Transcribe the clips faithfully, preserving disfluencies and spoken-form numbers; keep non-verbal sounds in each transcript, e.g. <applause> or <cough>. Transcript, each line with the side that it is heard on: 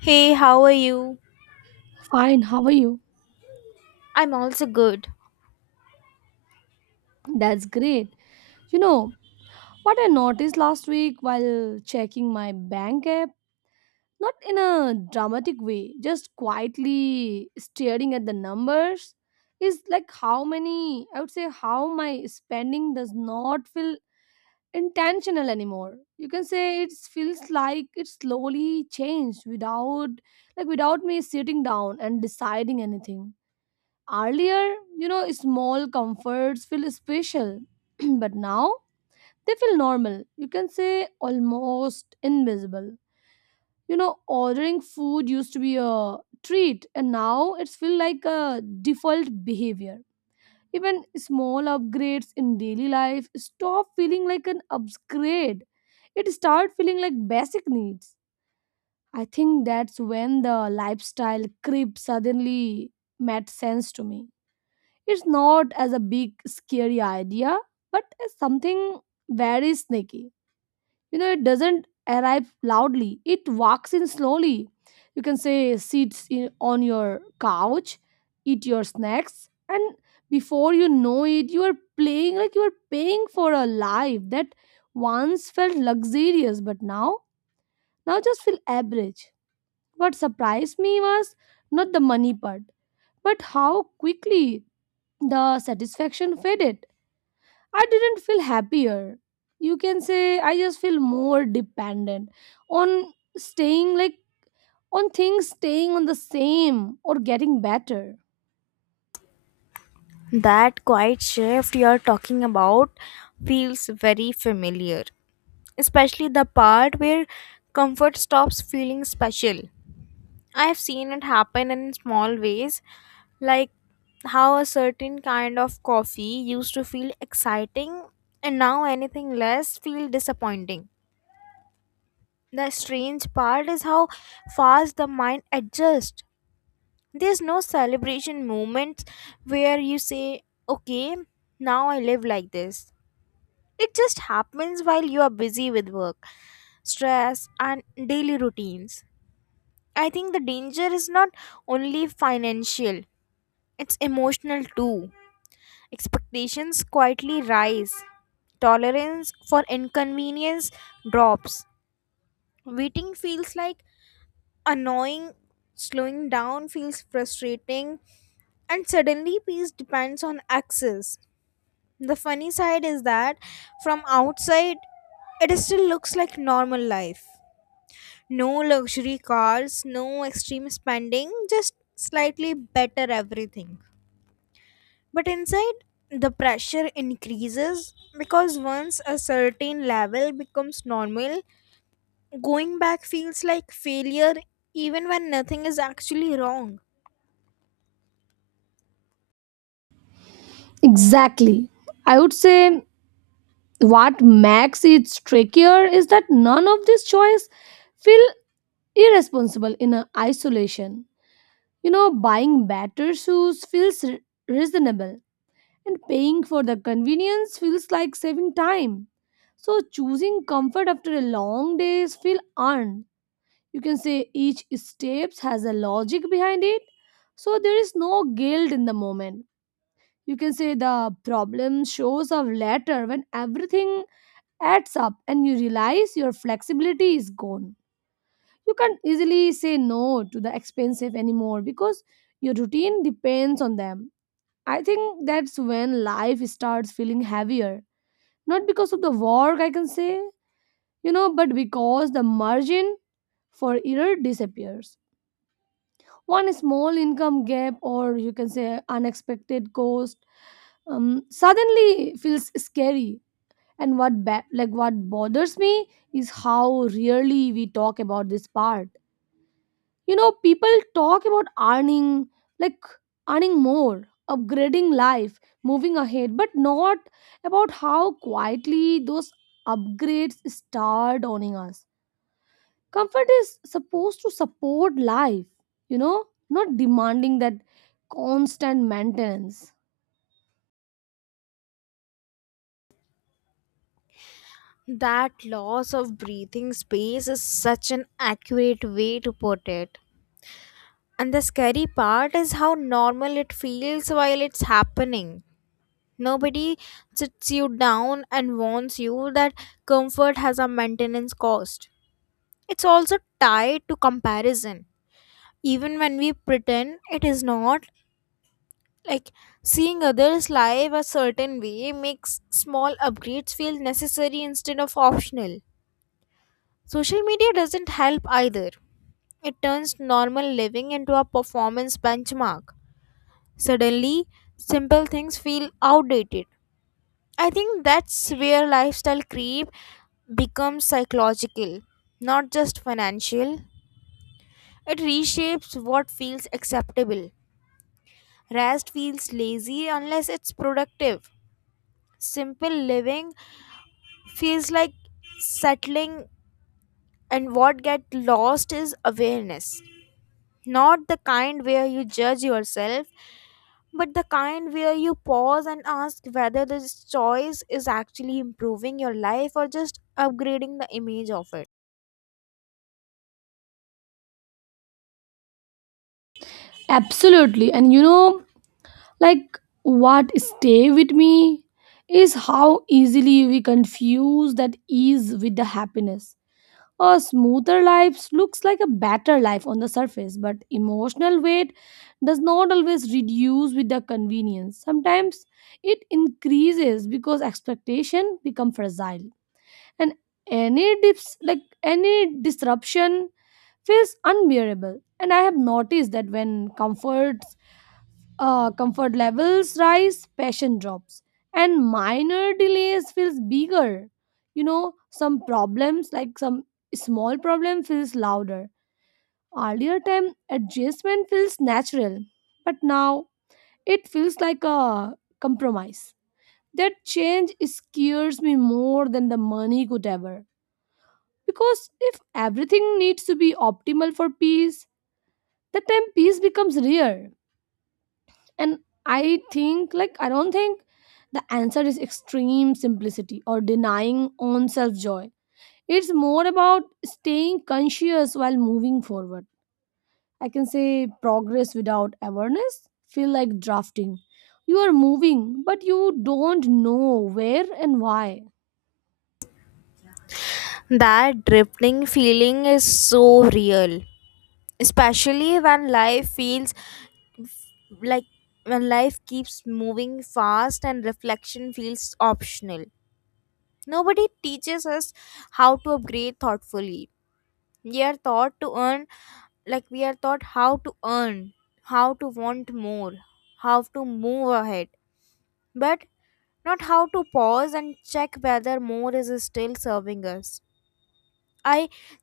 left: Hey, how are you?
right: Fine, how are you?
left: I'm also good.
right: That's great. You know, what I noticed last week while checking my bank app, not in a dramatic way, just quietly staring at the numbers, is like how many, I would say, how my spending does not feel intentional anymore. You can say it feels like it slowly changed without, like, without me sitting down and deciding anything. Earlier, you know, small comforts feel special, <clears throat> but now they feel normal. You can say almost invisible. You know, ordering food used to be a treat, and now it's feel like a default behavior. Even small upgrades in daily life stop feeling like an upgrade. It start feeling like basic needs. I think that's when the lifestyle creep suddenly made sense to me. It's not as a big scary idea, but as something very sneaky. You know, it doesn't arrive loudly. It walks in slowly. You can say sits in, on your couch, eat your snacks, and before you know it, you are playing like you are paying for a life that once felt luxurious, but now now just feel average. What surprised me was not the money part, but how quickly the satisfaction faded. I didn't feel happier. You can say I just feel more dependent on staying like on things staying on the same or getting better.
left: That quiet shift you're talking about feels very familiar, especially the part where comfort stops feeling special. I've seen it happen in small ways, like how a certain kind of coffee used to feel exciting and now anything less feels disappointing. The strange part is how fast the mind adjusts. There's no celebration moments where you say, okay, now I live like this. It just happens while you are busy with work, stress, and daily routines. I think the danger is not only financial, it's emotional too. Expectations quietly rise, tolerance for inconvenience drops. Waiting feels like annoying, slowing down feels frustrating, and suddenly peace depends on access. The funny side is that from outside, it still looks like normal life. No luxury cars, no extreme spending, just slightly better everything. But inside, the pressure increases because once a certain level becomes normal, going back feels like failure even when nothing is actually wrong.
right: Exactly. I would say what makes it trickier is that none of these choice feel irresponsible in a isolation. You know, buying better shoes feels re- reasonable and paying for the convenience feels like saving time. So choosing comfort after a long days feel earned. You can say each steps has a logic behind it. So there is no guilt in the moment. You can say the problem shows up later when everything adds up and you realize your flexibility is gone. You can't easily say no to the expensive anymore because your routine depends on them. I think that's when life starts feeling heavier not because of the work, I can say, you know, but because the margin for error disappears. One small income gap, or you can say unexpected cost, um, suddenly feels scary. And what ba- like what bothers me is how rarely we talk about this part, you know, people talk about earning, like earning more, upgrading life, moving ahead, but not about how quietly those upgrades start owning us. Comfort is supposed to support life, you know, not demanding that constant maintenance.
left: That loss of breathing space is such an accurate way to put it. And the scary part is how normal it feels while it's happening. Nobody sits you down and warns you that comfort has a maintenance cost. It's also tied to comparison. Even when we pretend it is not, like seeing others live a certain way makes small upgrades feel necessary instead of optional. Social media doesn't help either. It turns normal living into a performance benchmark. Suddenly, simple things feel outdated. I think that's where lifestyle creep becomes psychological, not just financial. It reshapes what feels acceptable. Rest feels lazy unless it's productive. Simple living feels like settling, and what gets lost is awareness. Not the kind where you judge yourself, but the kind where you pause and ask whether this choice is actually improving your life or just upgrading the image of it.
right: Absolutely. And you know, like what stay with me is how easily we confuse that ease with the happiness. A smoother life looks like a better life on the surface, but emotional weight does not always reduce with the convenience. Sometimes it increases because expectation become fragile, and any dips like any disruption feels unbearable. And I have noticed that when comfort uh, comfort levels rise, passion drops, and minor delays feels bigger. You know, some problems like some small problem feels louder. Earlier time adjustment feels natural, but now it feels like a compromise. That change scares me more than the money could ever. Because if everything needs to be optimal for peace, that time peace becomes rare. And i think like i don't think the answer is extreme simplicity or denying own self joy. It's more about staying conscious while moving forward. I can say progress without awareness feel like drafting. You are moving, but you don't know where and why.
left: That drifting feeling is so real, especially when life feels like when life keeps moving fast and reflection feels optional. Nobody teaches us how to upgrade thoughtfully. We are taught to earn, like we are taught how to earn, how to want more, how to move ahead, but not how to pause and check whether more is still serving us. I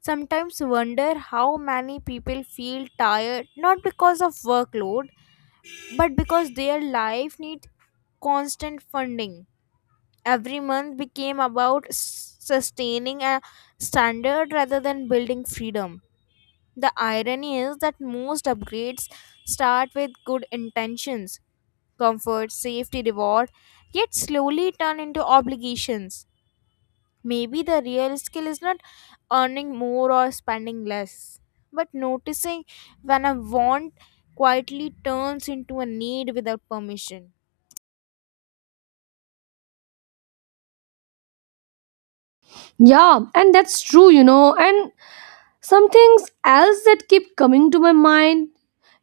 left: sometimes wonder how many people feel tired not because of workload but because their life needs constant funding. Every month became about s- sustaining a standard rather than building freedom. The irony is that most upgrades start with good intentions, comfort, safety, reward, yet slowly turn into obligations. Maybe the real skill is not earning more or spending less, but noticing when a want quietly turns into a need without permission.
right: Yeah, and that's true. You know, and some things else that keep coming to my mind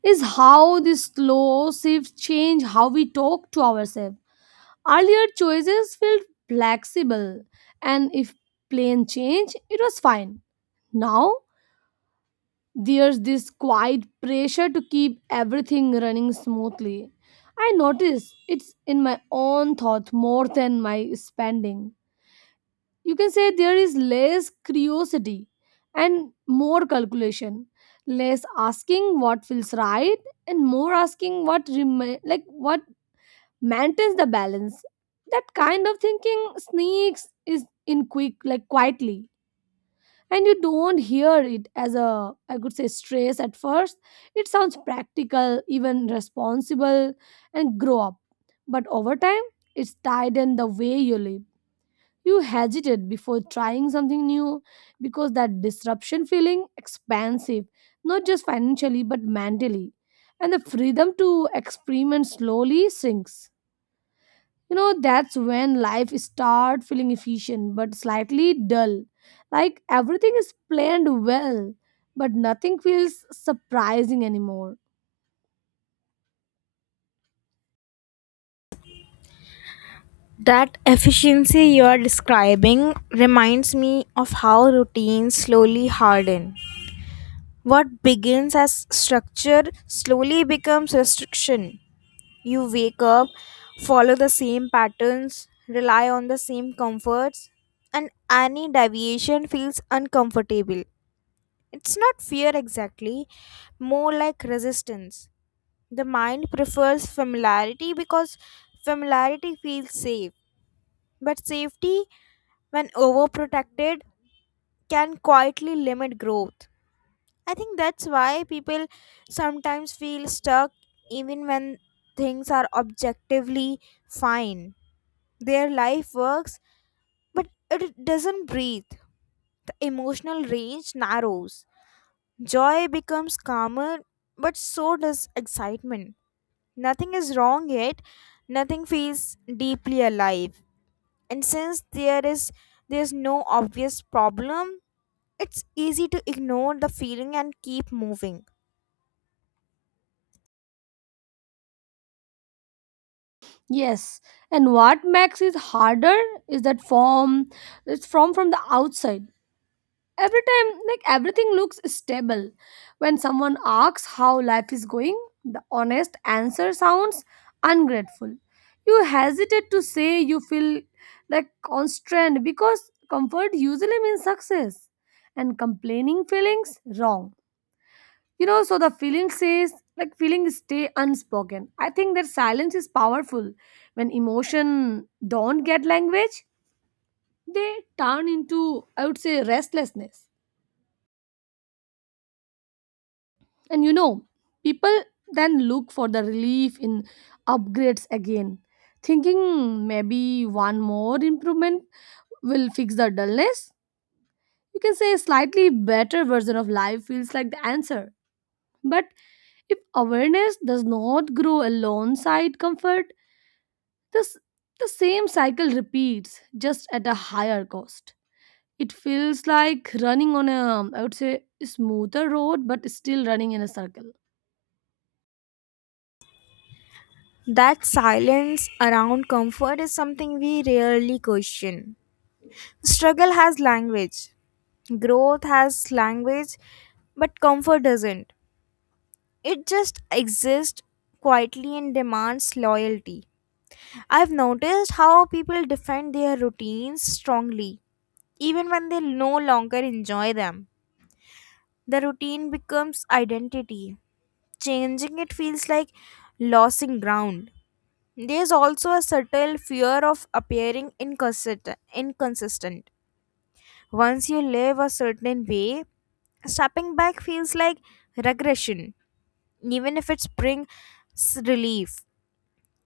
right: is how this slow shifts change how we talk to ourselves. Earlier choices felt flexible, and if plan changed, it was fine. Now there's this quiet pressure to keep everything running smoothly. I notice it's in my own thought more than my spending. You can say there is less curiosity and more calculation, less asking what feels right and more asking what remain like what maintains the balance. That kind of thinking sneaks is in quick like quietly, and you don't hear it as a, I could say, stress at first. It sounds practical, even responsible, and grow up. But over time it's tied in the way you live. You hesitate before trying something new because that disruption feeling expansive, not just financially but mentally, and the freedom to experiment slowly sinks. You know, that's when life start feeling efficient but slightly dull, like everything is planned well but nothing feels surprising anymore.
left: That efficiency you are describing reminds me of how routines slowly harden. What begins as structure slowly becomes restriction. You wake up, follow the same patterns, rely on the same comforts, and any deviation feels uncomfortable. It's not fear exactly, more like resistance. The mind prefers familiarity because familiarity feels safe, but safety, when overprotected, can quietly limit growth. I think that's why people sometimes feel stuck even when things are objectively fine. Their life works, but it doesn't breathe. The emotional range narrows. Joy becomes calmer, but so does excitement. Nothing is wrong yet, nothing feels deeply alive. And since there is there's no obvious problem, it's easy to ignore the feeling and keep moving.
right: Yes, and what makes it harder is that form it's from from the outside, every time like everything looks stable. When someone asks how life is going, the honest answer sounds ungrateful. You hesitate to say you feel like constrained, because comfort usually means success and complaining feelings wrong. You know, so the feeling says like feeling stay unspoken. I think that silence is powerful. When emotion don't get language, they turn into, I would say, restlessness. And you know, people then look for the relief in upgrades again, thinking maybe one more improvement will fix the dullness. You can say a slightly better version of life feels like the answer. But if awareness does not grow alongside comfort, this the same cycle repeats just at a higher cost. It feels like running on a, I would say, smoother road but still running in a circle.
left: That silence around comfort is something we rarely question. Struggle has language, growth has language, but comfort doesn't. It just exists quietly and demands loyalty. I've noticed how people defend their routines strongly, even when they no longer enjoy them. The routine becomes identity. Changing it feels like losing ground. There's also a subtle fear of appearing inconsistent. inconsistent. Once you live a certain way, stepping back feels like regression, even if it brings relief.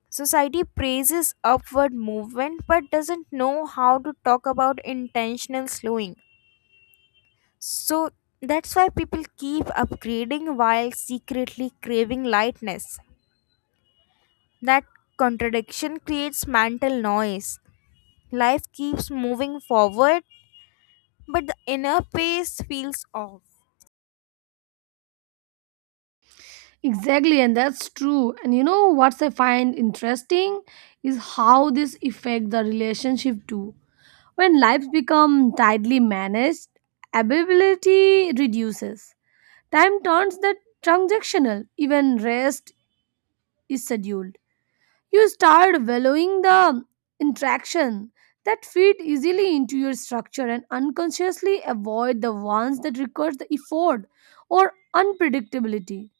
left: Society praises upward movement but doesn't know how to talk about intentional slowing. So that's why people keep upgrading while secretly craving lightness. That contradiction creates mental noise. Life keeps moving forward, but the inner pace feels off.
right: Exactly, and that's true. And you know what I find interesting is how this affect the relationship too. When lives become tightly managed, availability reduces. Time turns that transactional. Even rest is scheduled. You start valuing the interaction that fit easily into your structure and unconsciously avoid the ones that requires the effort or unpredictability.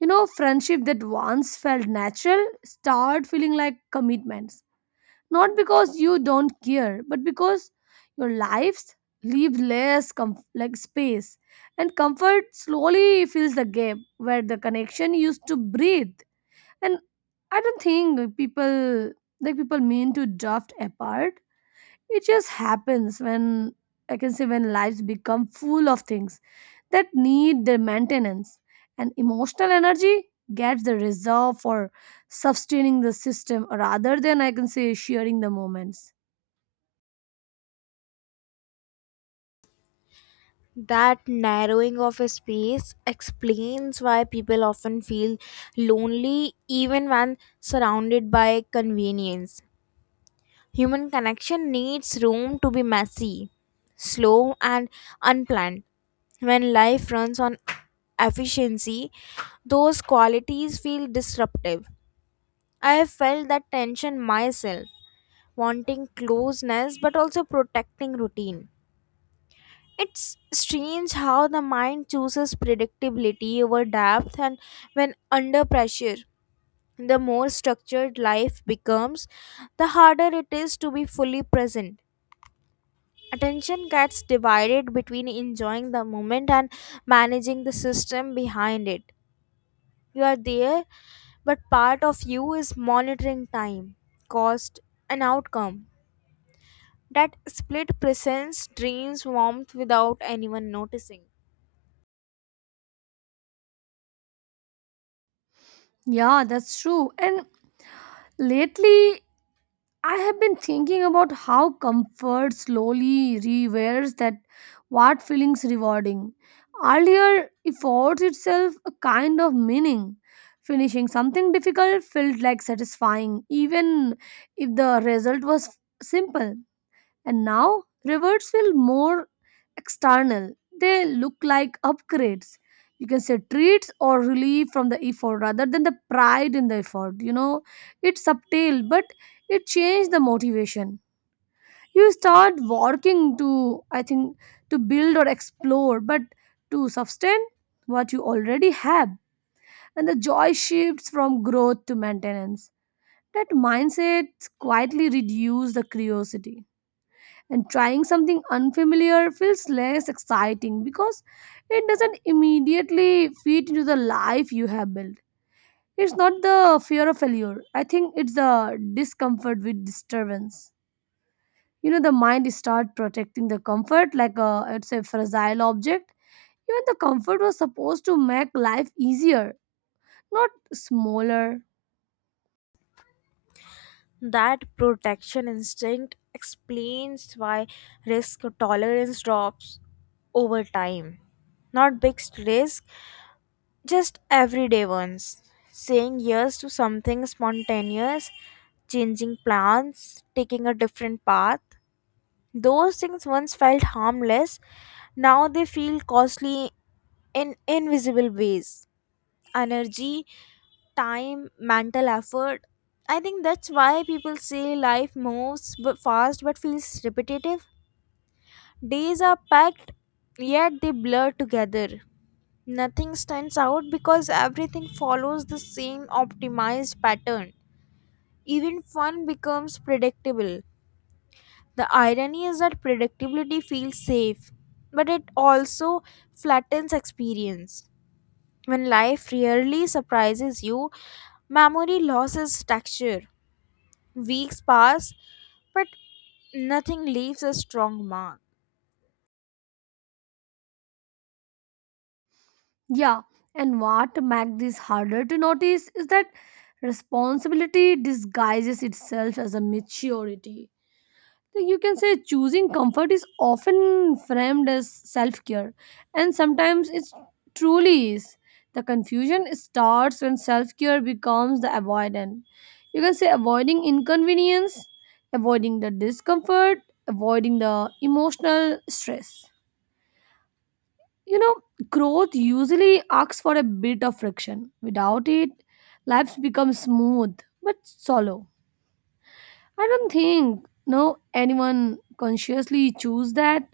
right: You know, friendship that once felt natural start feeling like commitments. Not because you don't care, but because your lives leave less comf- like space, and comfort slowly fills the gap where the connection used to breathe. And I don't think people like people mean to drift apart. It just happens when, I can say, when lives become full of things that need their maintenance, and emotional energy gets the reserve for sustaining the system rather than, I can say, sharing the moments.
left: That narrowing of a space explains why people often feel lonely even when surrounded by convenience. Human connection needs room to be messy, slow, and unplanned. When life runs on efficiency, those qualities feel disruptive. I have felt that tension myself, wanting closeness but also protecting routine. It's strange how the mind chooses predictability over depth, and when under pressure, the more structured life becomes, the harder it is to be fully present. Attention gets divided between enjoying the moment and managing the system behind it. You are there, but part of you is monitoring time, cost, and outcome. That split presence drains warmth without anyone noticing.
right: Yeah, that's true. And lately, I have been thinking about how comfort slowly rewears that what feelings rewarding. Earlier, affords itself a kind of meaning. Finishing something difficult felt like satisfying, even if the result was simple. And now rewards feel more external. They look like upgrades. You can say treats or relief from the effort rather than the pride in the effort. You know, it's subtle, but it changed the motivation. You start working to, I think, to build or explore, but to sustain what you already have. And the joy shifts from growth to maintenance. That mindset quietly reduces the curiosity, and trying something unfamiliar feels less exciting because it doesn't immediately fit into the life you have built. It's not the fear of failure. I think it's the discomfort with disturbance. You know, the mind starts protecting the comfort like a it's a fragile object. Even the comfort was supposed to make life easier, not smaller.
left: That protection instinct explains why risk tolerance drops over time. Not big risk, just everyday ones. Saying yes to something spontaneous, changing plans, taking a different path. Those things once felt harmless, now they feel costly in invisible ways. Energy, time, mental effort. I think that's why people say life moves bu- fast but feels repetitive. Days are packed, yet they blur together. Nothing stands out because everything follows the same optimized pattern. Even fun becomes predictable. The irony is that predictability feels safe, but it also flattens experience. When life rarely surprises you, memory loses texture. Weeks pass, but nothing leaves a strong mark.
right: Yeah, and what makes this harder to notice is that responsibility disguises itself as a maturity. Like you can say choosing comfort is often framed as self care, and sometimes it truly is. The confusion starts when self care becomes the avoidant. You can say avoiding inconvenience, avoiding the discomfort, avoiding the emotional stress. You know, growth usually asks for a bit of friction. Without it, lives become smooth but shallow. I don't think no anyone consciously choose that.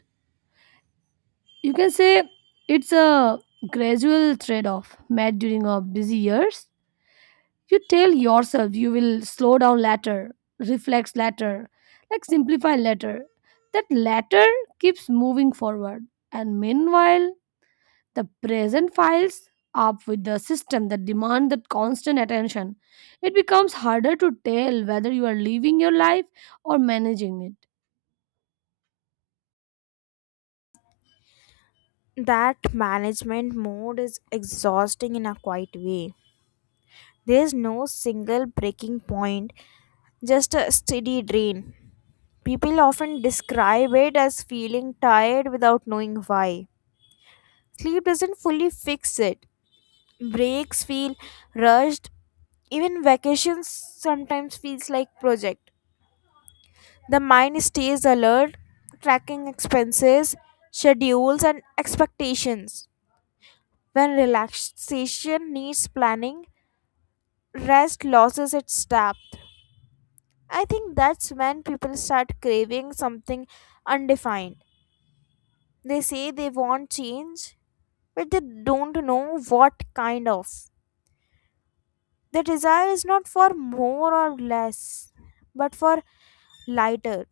right: You can say it's a gradual trade-off made during our busy years. You tell yourself you will slow down later, reflect later, like simplify later. That later keeps moving forward, and meanwhile the present files up with the system that demand that constant attention. It becomes harder to tell whether you are living your life or managing it.
left: That management mode is exhausting in a quiet way. There is no single breaking point, just a steady drain. People often describe it as feeling tired without knowing why. Sleep doesn't fully fix it. Breaks feel rushed. Even vacations sometimes feels like project. The mind stays alert, tracking expenses, schedules, and expectations. When relaxation needs planning, rest loses its depth. I think that's when people start craving something undefined. They say they want change, but they don't know what kind of. The desire is not for more or less, but for lighter.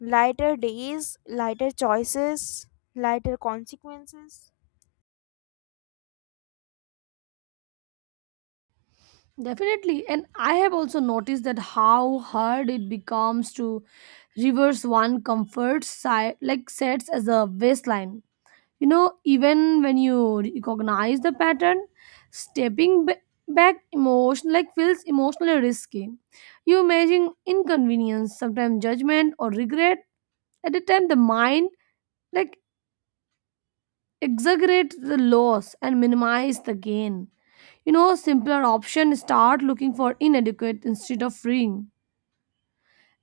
left: Lighter days, lighter choices, lighter consequences.
right: Definitely, and I have also noticed that how hard it becomes to reverse one comfort side like sets as a baseline. You know, even when you recognize the pattern, stepping ba- back emotion like feels emotionally risky. You imagine inconvenience, sometimes judgment or regret. At the time, the mind like exaggerates the loss and minimize the gain. You know, simpler option start looking for inadequate instead of freeing.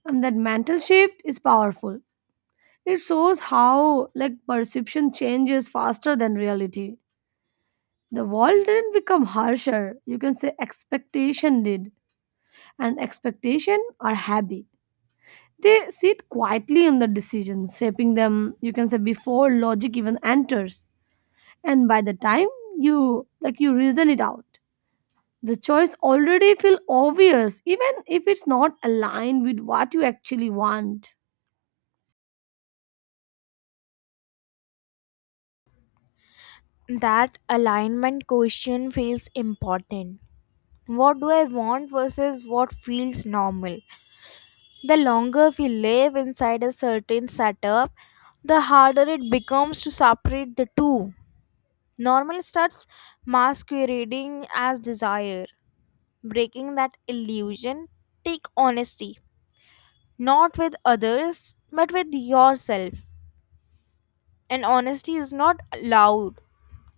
right: And that mental shift is powerful. It shows how like perception changes faster than reality. The world didn't become harsher. You can say expectation did. And expectation are happy. They sit quietly in the decisions, shaping them, you can say, before logic even enters. And by the time you like you reason it out, the choice already feel obvious even if it's not aligned with what you actually want.
left: That alignment question feels important. What do I want versus what feels normal? The longer we live inside a certain setup, the harder it becomes to separate the two. Normal starts masquerading as desire. Breaking that illusion, take honesty, not with others, but with yourself. And honesty is not loud.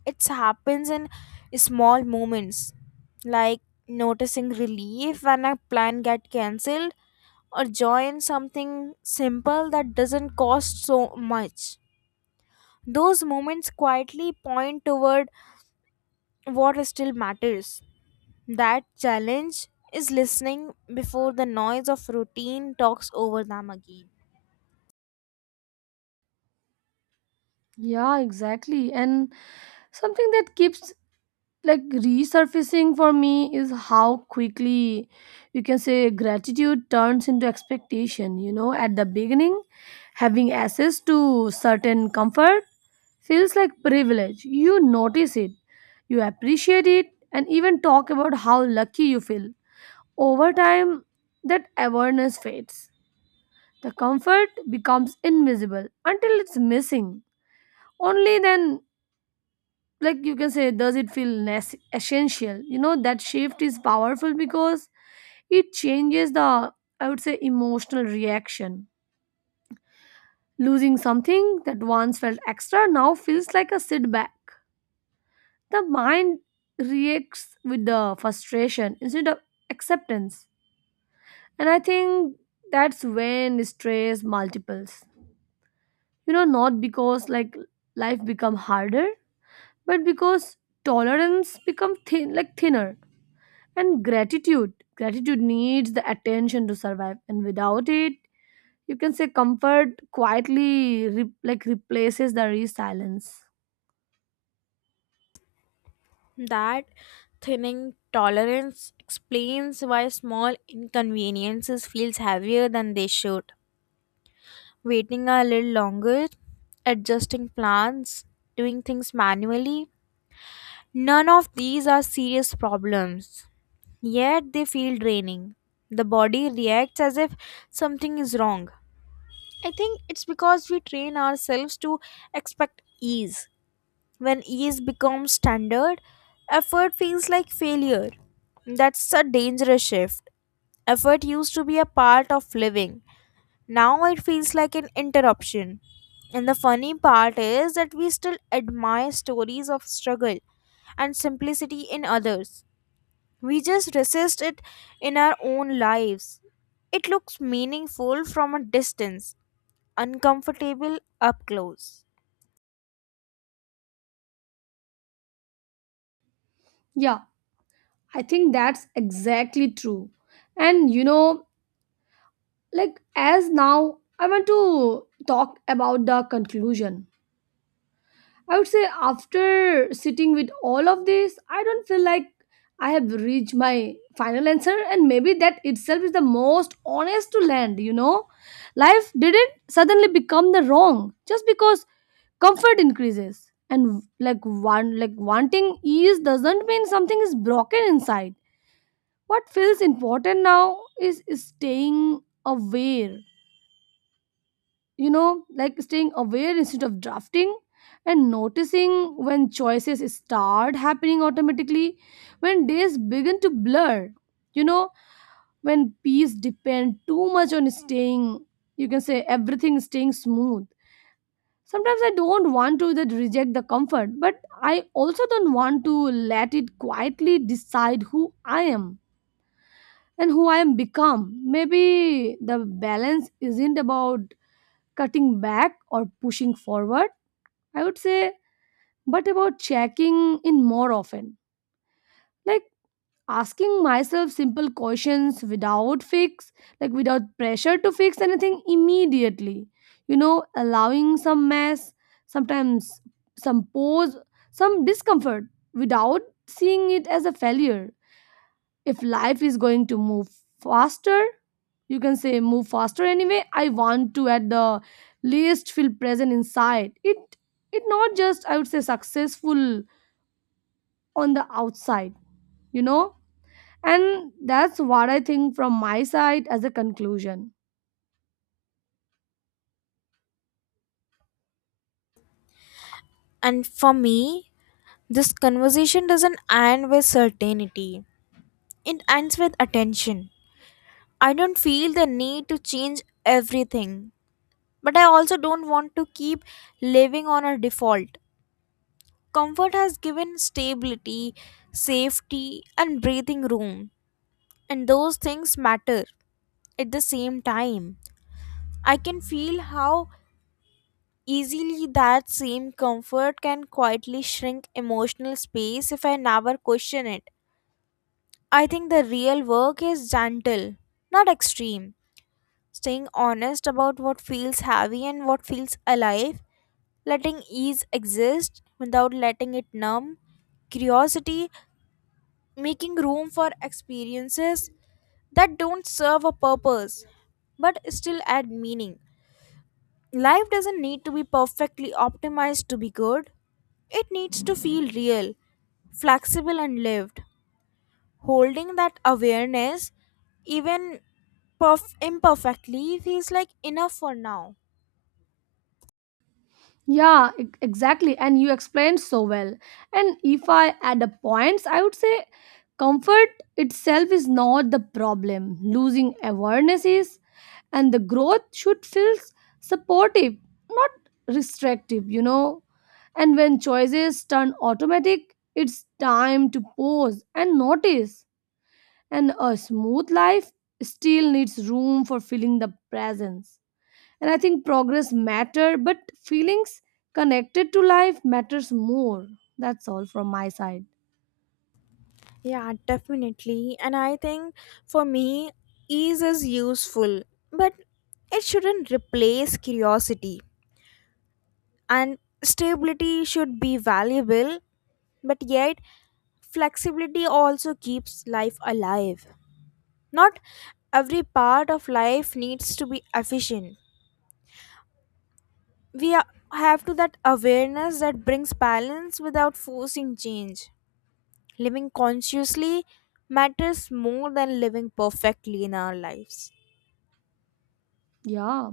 left: It happens in small moments, like noticing relief when a plan get cancelled or joy in something simple that doesn't cost so much. Those moments quietly point toward what still matters. That challenge is listening before the noise of routine talks over them again.
right: Yeah, exactly. And something that keeps like resurfacing for me is how quickly, you can say, gratitude turns into expectation. You know, at the beginning, having access to certain comfort feels like privilege. You notice it, you appreciate it, and even talk about how lucky you feel. Over time, that awareness fades. The comfort becomes invisible until it's missing. Only then, like you can say, does it feel nes- essential. You know, that shift is powerful because it changes the, I would say, emotional reaction. Losing something that once felt extra now feels like a setback. The mind reacts with the frustration instead of acceptance. And I think that's when stress multiples. You know, not because like life become harder, but because tolerance become thin like thinner. And gratitude. Gratitude needs the attention to survive. And without it, you can say comfort quietly re- like replaces the resilience.
left: That thinning tolerance explains why small inconveniences feels heavier than they should. Waiting a little longer, adjusting plans, doing things manually. None of these are serious problems, yet they feel draining. The body reacts as if something is wrong. I think it's because we train ourselves to expect ease. When ease becomes standard, effort feels like failure. That's a dangerous shift. Effort used to be a part of living, now it feels like an interruption. And the funny part is that we still admire stories of struggle and simplicity in others. We just resist it in our own lives. It looks meaningful from a distance, uncomfortable up close.
right: Yeah, I think that's exactly true. And you know, like as now I want to talk about the conclusion. I would say after sitting with all of this, I don't feel like I have reached my final answer, and maybe that itself is the most honest to land. You know, life didn't suddenly become the wrong just because comfort increases, and like one like wanting ease doesn't mean something is broken inside. What feels important now is staying aware. You know, like staying aware instead of drafting, and noticing when choices start happening automatically, when days begin to blur, you know, when peace depend too much on staying, you can say everything staying smooth. Sometimes I don't want to that reject the comfort, but I also don't want to let it quietly decide who I am and who I am become. Maybe the balance isn't about cutting back or pushing forward, I would say, but about checking in more often. Like asking myself simple questions without fix, like without pressure to fix anything immediately. You know, allowing some mess, sometimes some pause, some discomfort without seeing it as a failure. If life is going to move faster, you can say move faster anyway. I want to at the least feel present inside. It it not just, I would say, successful on the outside, you know? And that's what I think from my side as a conclusion.
left: And for me, this conversation doesn't end with certainty, it ends with attention. I don't feel the need to change everything, but I also don't want to keep living on a default. Comfort has given stability, safety, and breathing room, and those things matter at the same time. I can feel how easily that same comfort can quietly shrink emotional space if I never question it. I think the real work is gentle, not extreme. Staying honest about what feels heavy and what feels alive, letting ease exist without letting it numb, curiosity, making room for experiences that don't serve a purpose but still add meaning. Life doesn't need to be perfectly optimized to be good, it needs to feel real, flexible, and lived. Holding that awareness, even perf- imperfectly, feels like enough for now.
right: Yeah, e- exactly. And you explained so well. And if I add up points, I would say comfort itself is not the problem. Losing awareness is, and the growth should feel supportive, not restrictive, you know. And when choices turn automatic, it's time to pause and notice. And a smooth life still needs room for feeling the presence. And I think progress matter, but feelings connected to life matters more. That's all from my side.
left: Yeah, definitely. And I think for me, ease is useful, but it shouldn't replace curiosity. And stability should be valuable, but yet flexibility also keeps life alive. Not every part of life needs to be efficient. We are- have to that awareness that brings balance without forcing change. Living consciously matters more than living perfectly in our lives.
right: Yeah,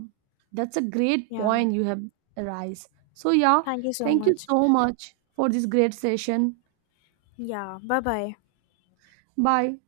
right: that's a great
left: Yeah.
right: point you have arise. So yeah,
left: Thank you so
right: thank you
left: much.
right: so much for this great session.
left: Yeah. Bye bye.
right: Bye.